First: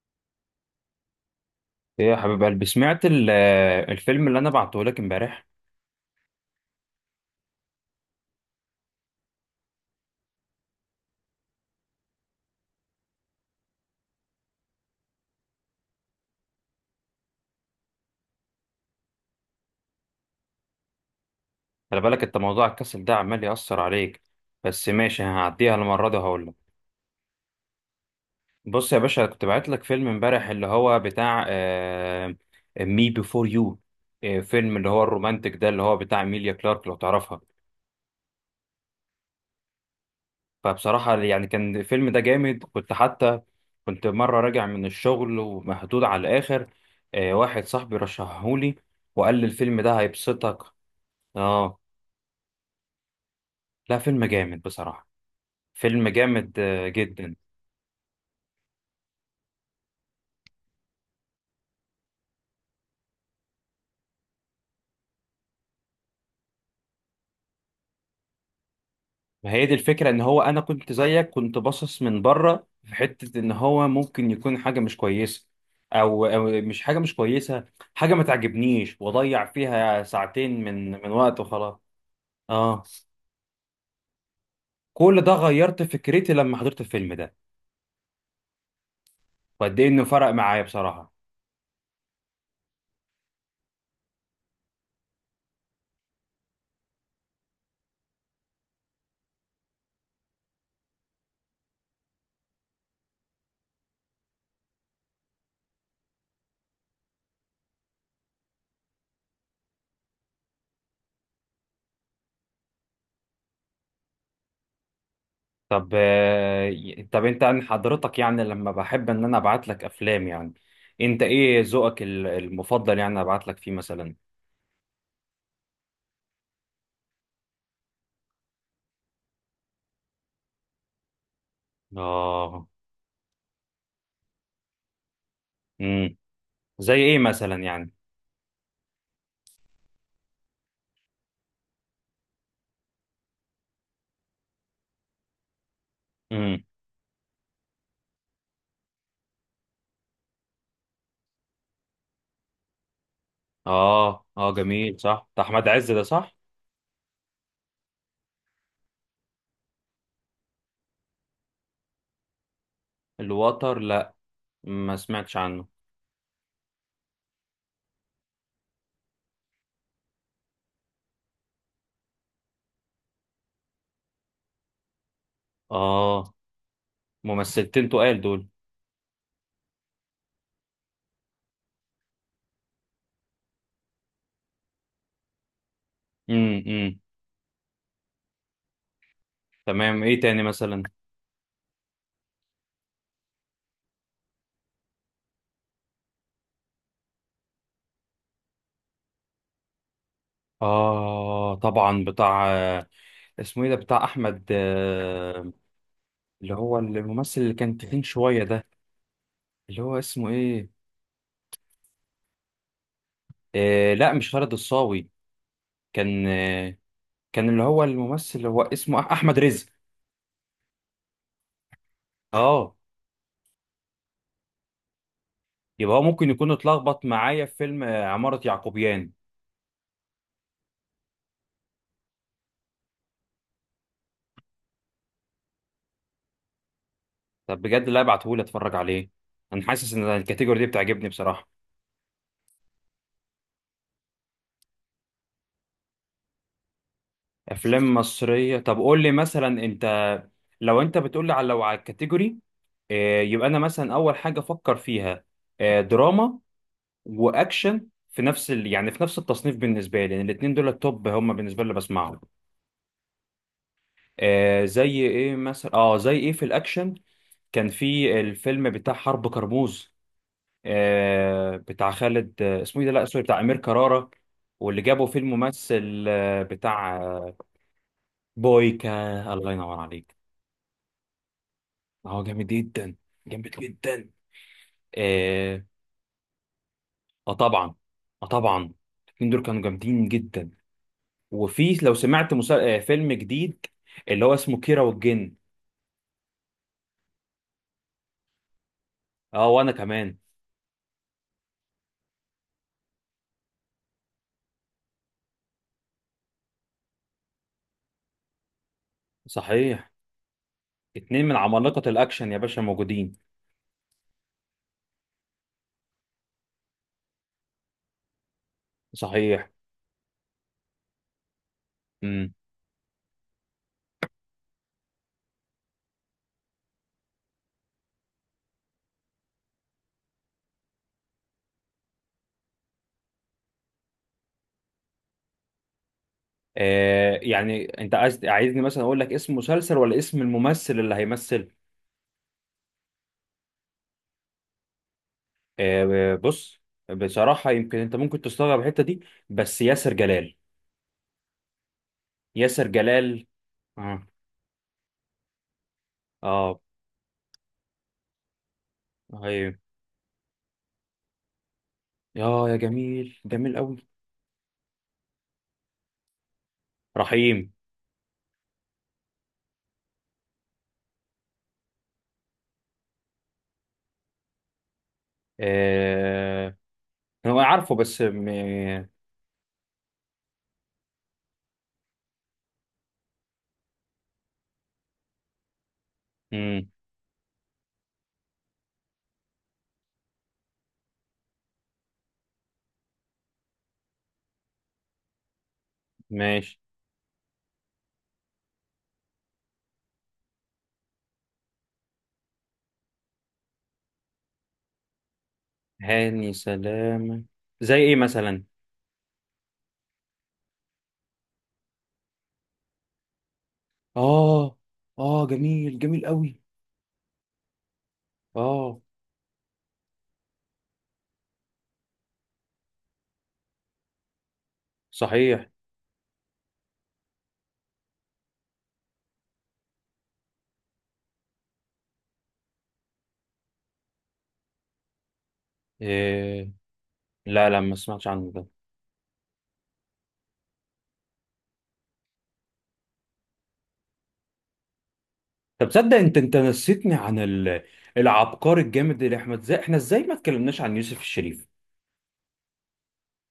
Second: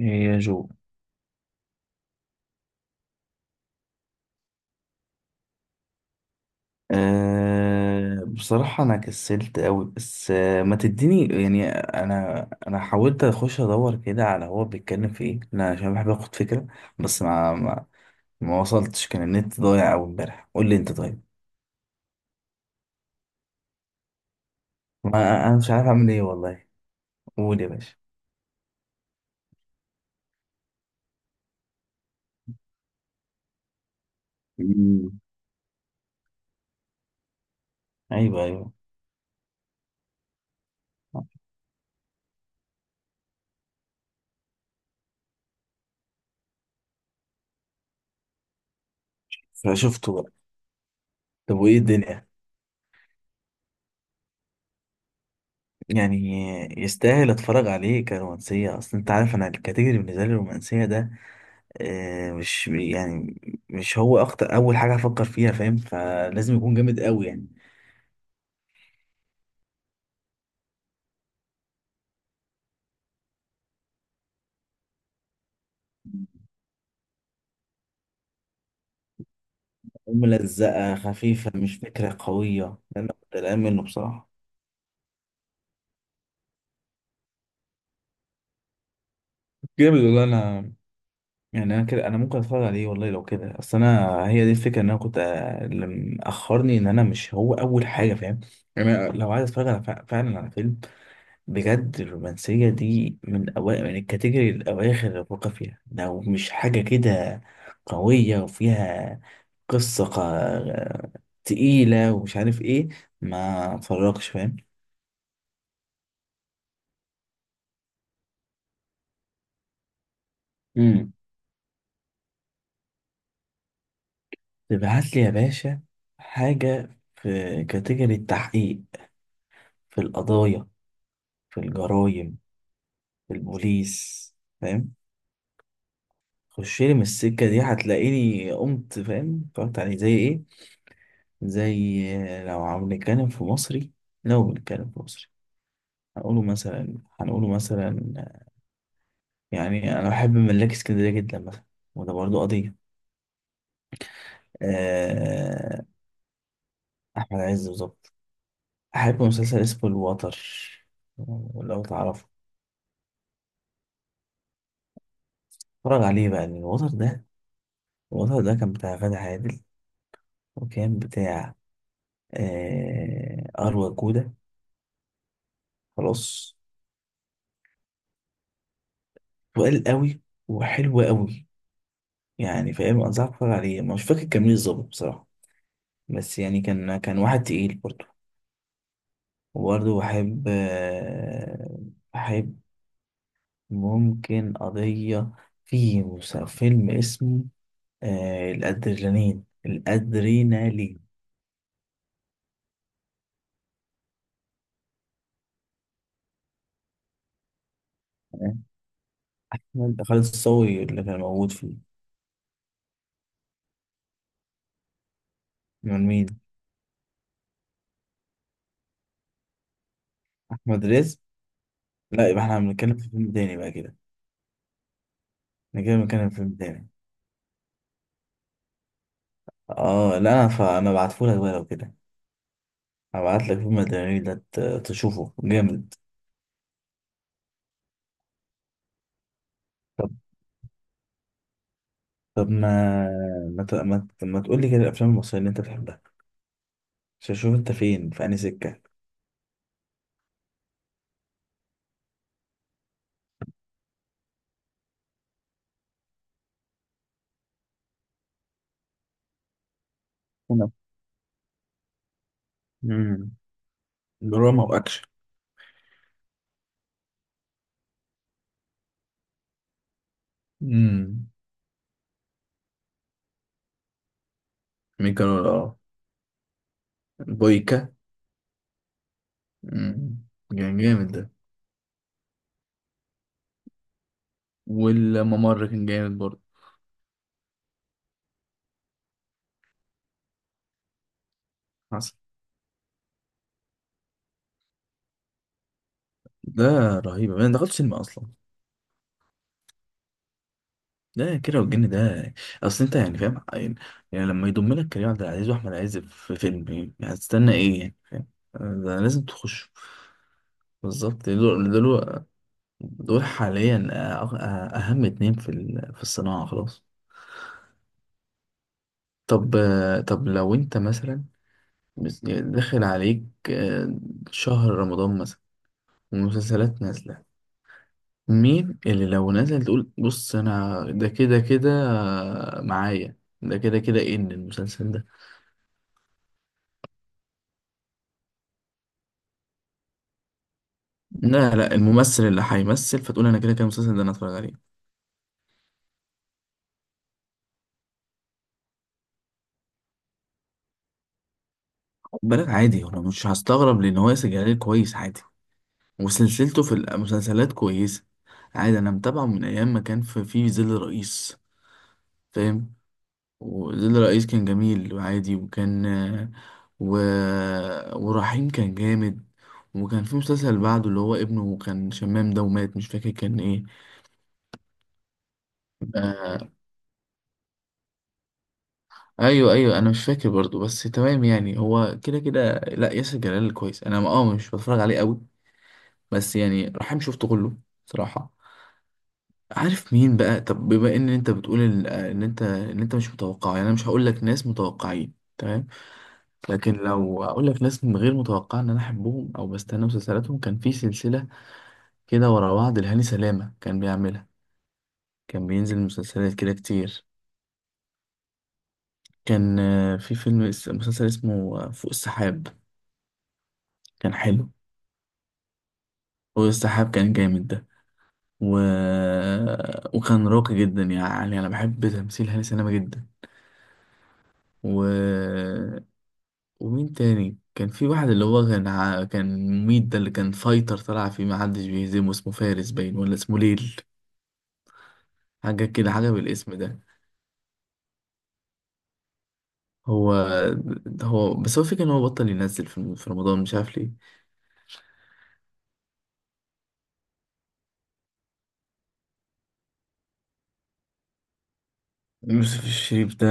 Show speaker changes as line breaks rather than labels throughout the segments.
يا جو،
ايه يا حبيب قلبي، سمعت الفيلم اللي انا بعته لك امبارح.
بصراحة أنا كسلت أوي. بس ما تديني، يعني أنا حاولت أخش أدور كده على هو بيتكلم في إيه، أنا عشان بحب آخد فكرة. بس ما وصلتش، كان النت ضايع أوي إمبارح. قول لي أنت طيب.
خلي بالك انت، موضوع الكسل ده عمال يأثر عليك، بس ماشي
ما أنا مش
هعديها
عارف
المره
أعمل
دي
إيه
وهقول لك.
والله. قول يا باشا.
بص يا باشا، كنت بعت لك فيلم امبارح اللي هو بتاع مي بيفور يو، فيلم اللي هو
مم.
الرومانتك ده اللي هو بتاع ميليا كلارك لو تعرفها.
أيوه أيوه.
فبصراحه يعني كان الفيلم ده جامد، كنت حتى كنت مره راجع من الشغل ومهدود على الاخر. واحد صاحبي رشحهولي وقال لي الفيلم ده
فشفته بقى.
هيبسطك.
طب وإيه
اه.
الدنيا؟
لا فيلم جامد بصراحه، فيلم
يعني
جامد
يستاهل
جدا.
أتفرج عليه كرومانسية؟ أصل أنت عارف أنا الكاتيجوري بالنسبة لي الرومانسية ده مش يعني مش هو اكتر اول حاجه هفكر فيها، فاهم. فلازم يكون جامد قوي يعني.
هي دي الفكرة، ان هو انا كنت زيك، كنت باصص من بره في حتة ان هو ممكن يكون حاجة مش كويسة، او مش حاجة مش كويسة، حاجة ما تعجبنيش واضيع فيها ساعتين من
ملزقه
من وقت
خفيفه،
وخلاص.
مش فكره قويه،
اه.
ده انا كنت قلقان منه بصراحه.
كل ده غيرت فكرتي لما حضرت الفيلم ده، وقد ايه
جامد
انه
والله.
فرق
انا
معايا بصراحة.
يعني انا كده انا ممكن اتفرج عليه والله لو كده. اصل انا هي دي الفكره ان انا كنت اللي مأخرني ان انا مش هو اول حاجه، فاهم. يعني أنا لو عايز اتفرج على فعلا على فيلم بجد، الرومانسية دي من أوائل من الكاتيجوري الأواخر اللي بفكر فيها، لو مش حاجة كده قوية وفيها قصة تقيلة ومش عارف إيه ما اتفرجش، فاهم.
طب طب انت عن حضرتك، يعني لما بحب ان انا ابعت لك افلام يعني،
امم.
انت ايه ذوقك المفضل يعني ابعت لك فيه مثلا؟
تبعت لي يا باشا حاجة في كاتيجوري التحقيق، في القضايا، في الجرايم،
اه.
في البوليس، فاهم. خش
زي
لي من
ايه
السكة دي
مثلا يعني؟
هتلاقيني قمت، فاهم، اتفرجت عليه زي إيه. زي، لو عم نتكلم في مصري، لو بنتكلم في مصري، هنقوله
امم
مثلا هنقوله مثلا يعني أنا بحب ملاك اسكندرية جدا مثلا، وده برضه قضية.
اه اه، جميل. صح، ده احمد
آه،
عز ده، صح.
أحمد عز بالظبط. أحب مسلسل اسمه الوتر، لو تعرفه
الوتر؟ لا، ما سمعتش عنه.
اتفرج عليه بقى، لأن الوتر ده كان بتاع غادة عادل، وكان بتاع أروى جودة.
اه،
خلاص.
ممثلتين تقال دول.
وقال قوي وحلو قوي، يعني فاهم، أنصحك تتفرج عليه. مش فاكر كان مين بالظبط بصراحة، بس يعني
امم امم
كان واحد تقيل برضه. وبرضه
تمام، ايه تاني مثلا؟
بحب ممكن قضية. في فيلم اسمه الأدرينالين
اه طبعا، بتاع اسمه ايه ده، بتاع احمد اللي هو الممثل اللي كان تخين شويه
تمام؟
ده، اللي هو
أحمد خالد
اسمه ايه؟
الصاوي اللي كان موجود فيه.
آه لا مش خالد الصاوي،
من مين؟
كان كان اللي هو الممثل اللي هو اسمه احمد رزق.
أحمد رزق؟ لا، يبقى احنا
اه.
بنتكلم في فيلم تاني بقى كده. احنا
يبقى
كده
هو
بنتكلم
ممكن
في
يكون
فيلم تاني.
اتلخبط معايا في فيلم عمارة يعقوبيان.
اه لا، انا فانا بعتهولك بقى لو كده، هبعتلك فيلم الأدرينالين ده تشوفه جامد.
طب بجد، لا ابعتهولي اتفرج عليه. انا حاسس ان الكاتيجوري دي بتعجبني بصراحة.
طب ما تقول لي كده الافلام المصريه اللي انت بتحبها، عشان اشوف انت
افلام
فين في انهي
مصرية؟ طب
سكه.
قول لي مثلا انت، لو انت بتقول لي على، لو على الكاتيجوري، يبقى انا مثلا اول حاجة افكر فيها دراما واكشن في نفس يعني في نفس التصنيف بالنسبة لي، لان يعني الاتنين دول
أنا.
التوب هم بالنسبة لي اللي بسمعهم.
امم. دراما واكشن.
زي ايه مثلا؟ اه، زي ايه في الاكشن؟ كان في الفيلم بتاع حرب كرموز،
امم.
بتاع خالد اسمه ايه ده، لا سوري، بتاع امير كرارة، واللي جابوا فيه
ميكانول اه.
الممثل بتاع
بويكا.
بويكا. الله ينور عليك.
مم. كان جامد ده.
هو جامد جدا، جامد جدا. اه.
والممر كان جامد برضه.
آه طبعا، اه طبعا، الاثنين دول كانوا جامدين جدا. وفي، لو
حصل.
سمعت مسل... آه فيلم جديد اللي هو اسمه كيرة والجن.
ده رهيب، انا دخلت سينما اصلا.
اه وانا كمان.
ده كده، والجن ده. اصل انت يعني فاهم، يعني لما يضم لك كريم عبد العزيز واحمد عز في فيلم، يعني هتستنى ايه، يعني فاهم. آه، ده لازم تخش.
صحيح. اتنين
بالظبط ده
من عمالقة
له.
الاكشن يا باشا موجودين.
دول حاليا اهم اتنين في الصناعة، خلاص.
صحيح.
طب طب لو انت مثلا،
مم.
داخل عليك آه، شهر رمضان مثلا والمسلسلات نازلة، مين اللي لو نزل تقول بص انا ده كده كده معايا؟ ده كده كده ايه ان المسلسل ده؟
آه يعني انت عايزني مثلا اقول لك اسم مسلسل ولا اسم الممثل اللي هيمثل؟
لا لا، الممثل اللي هيمثل فتقول انا كده كده المسلسل ده انا اتفرج عليه.
بص، بصراحة يمكن انت ممكن تستغرب الحتة دي، بس ياسر جلال.
خد بالك
ياسر
عادي، انا
جلال،
مش هستغرب، لان
اه.
هو ياسر جلال كويس عادي،
أيوه.
وسلسلته في المسلسلات كويسة. عادي، أنا
اه
متابعه من
هي،
أيام ما كان في ظل رئيس،
يا يا
فاهم.
جميل، جميل قوي.
وظل رئيس كان جميل وعادي، وكان و...
رحيم،
ورحيم كان جامد. وكان في مسلسل بعده اللي هو ابنه كان شمام ده ومات، مش فاكر كان ايه. آه.
آه هو عارفه بس
ايوه ايوه. انا مش فاكر برضو، بس تمام يعني هو كده كده. لا ياسر جلال كويس، انا مش بتفرج عليه قوي، بس يعني
مم،
رحيم شفته كله صراحة. عارف مين بقى؟ طب بما ان انت بتقول ان إن انت ان انت مش متوقع، يعني انا مش هقول لك ناس متوقعين تمام،
ماشي.
لكن لو اقول لك ناس من غير متوقع ان انا احبهم او بستنى مسلسلاتهم، كان في سلسله كده ورا بعض لهاني سلامه كان بيعملها، كان بينزل
هاني
مسلسلات كده كتير.
سلامة؟ زي ايه مثلا؟
كان في مسلسل اسمه فوق السحاب، كان حلو.
اه. اه، جميل جميل قوي.
فوق السحاب كان جامد ده. و...
اه،
وكان راقي جدا، يعني انا بحب تمثيل هاني سلامه جدا. و
صحيح.
ومين تاني كان في واحد اللي هو كان مميت، ده اللي كان فايتر طلع فيه محدش بيهزمه، اسمه فارس باين ولا اسمه ليل، حاجة كده حاجة
آه
بالاسم ده.
لا لا، ما سمعتش عنه ده.
هو هو بس هو فكرة ان هو بطل ينزل في رمضان، مش عارف ليه.
طب تصدق، انت نسيتني عن العبقري الجامد اللي احمد، زي احنا ازاي ما اتكلمناش عن يوسف الشريف؟
يوسف الشريف ده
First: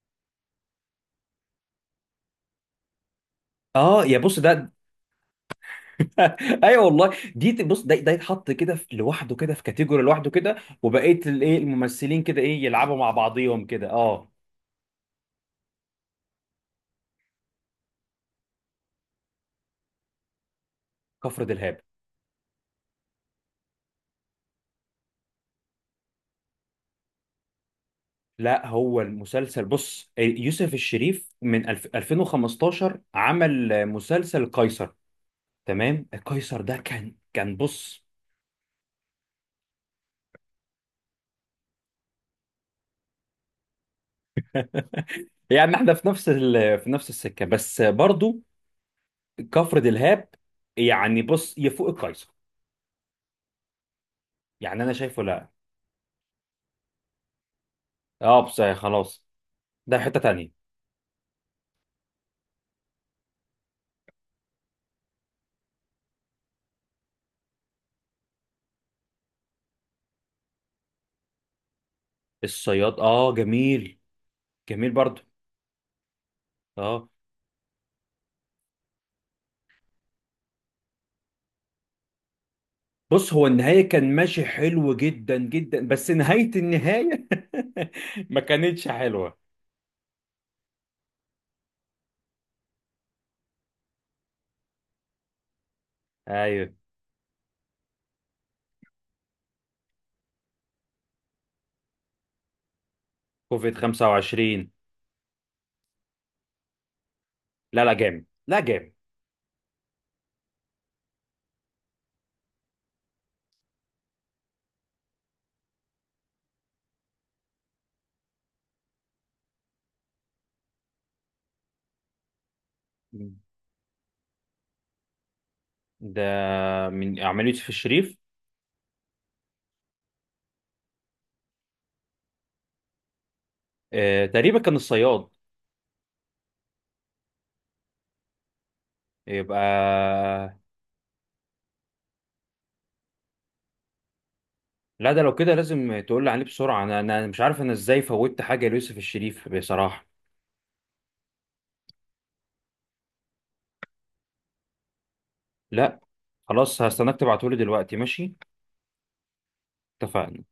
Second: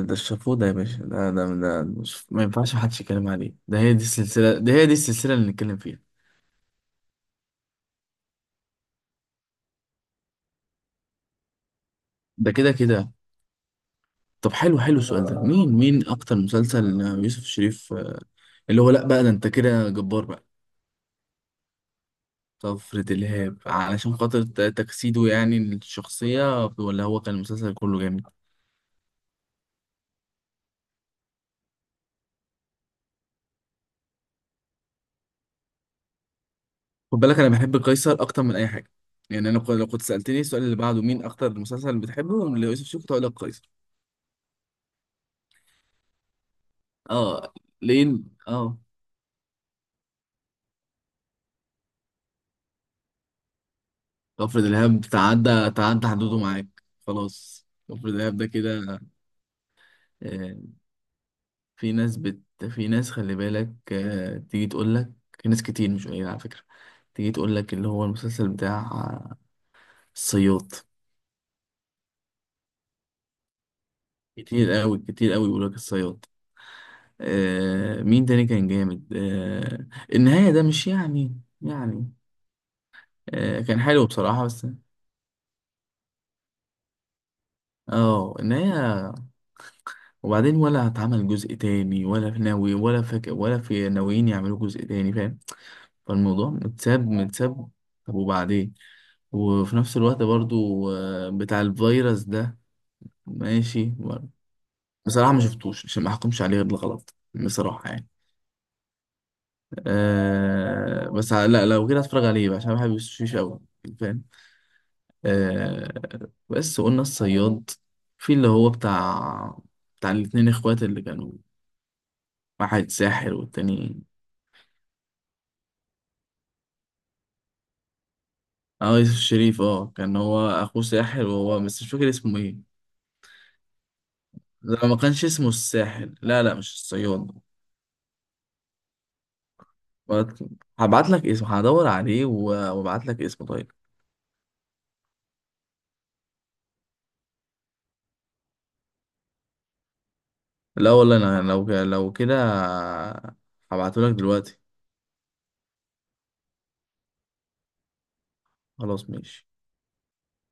ده الشافوه ده يا باشا، ده مش ما ينفعش محدش يتكلم عليه. ده هي دي
اه يا بص
السلسلة
ده.
ده هي دي السلسلة اللي نتكلم فيها.
ايوه والله، دي بص، ده يتحط كده لوحده كده، في كاتيجوري لوحده كده. وبقيه الايه الممثلين كده
ده
ايه،
كده
يلعبوا مع
كده.
بعضيهم كده. اه.
طب حلو حلو السؤال ده، مين اكتر مسلسل يوسف الشريف؟ اللي هو لا بقى، ده انت كده جبار بقى.
كفر دلهاب.
طفرة الإرهاب، علشان خاطر تجسيده يعني الشخصية، ولا هو كان المسلسل كله جامد؟
لا، هو المسلسل بص يوسف الشريف من 2015 عمل مسلسل قيصر، تمام. قيصر ده كان
خد بالك أنا بحب
بص،
قيصر أكتر من أي حاجة، يعني أنا لو كنت سألتني السؤال اللي بعده مين أكتر مسلسل بتحبه ليوسف شوقي كنت هقول لك قيصر.
يعني احنا في نفس في نفس السكه
أه.
بس
لين
برضو.
أه.
كفر دلهاب يعني، بص يفوق القيصر،
طفرة
يعني انا
الإرهاب
شايفه. لا.
تعدى حدوده معاك. خلاص طفرة الإرهاب
اه
ده
بس
كده.
خلاص، ده حتة تانية.
آه، في ناس بت في ناس خلي بالك تيجي تقول لك، في ناس كتير مش قليلة على فكرة، تيجي تقول لك اللي هو المسلسل بتاع الصياد.
الصياد؟ اه جميل.
كتير
جميل
قوي
برضو،
كتير قوي بيقول لك الصياد.
اه.
آه، مين تاني كان جامد؟ آه، النهاية ده مش يعني
بص هو
آه كان
النهاية
حلو
كان ماشي
بصراحة، بس
حلو جدا جدا، بس نهاية النهاية
اه
ما كانتش
النهاية.
حلوة.
وبعدين، ولا اتعمل جزء تاني؟ ولا في ناوي ولا فك ولا في ناويين يعملوا جزء تاني، فاهم. فالموضوع
ايوه.
متساب متساب. طب وبعدين؟ وفي نفس الوقت برضو بتاع الفيروس ده،
كوفيد
ماشي.
25؟
بصراحة ما شفتوش، عشان ما احكمش عليه غير الغلط
لا
بصراحة
لا
يعني.
جامد، لا جامد.
آه، بس لا لو كده هتفرج عليه بقى، عشان أنا بحب يوسف شيش قوي، فاهم. آه، بس قلنا الصياد. في اللي هو بتاع الاتنين اخوات اللي كانوا، واحد ساحر والتاني.
ده من عملية يوسف الشريف؟
اه، يوسف شريف. اه كان هو اخوه ساحر، وهو بس مش فاكر اسمه ايه.
آه تقريبا، كان
لا، ما كانش
الصياد.
اسمه الساحر، لا لا، مش الصياد.
يبقى
هبعت لك اسمه، هدور عليه وابعت لك اسمه طيب.
لا، ده لو كده لازم تقول لي عليه بسرعة. أنا مش عارف أنا إزاي فوتت حاجة ليوسف الشريف بصراحة.
لا والله انا لو كده هبعته لك دلوقتي.
لا خلاص، هستناك تبعتهولي دلوقتي، ماشي.
خلاص ماشي.
اتفقنا.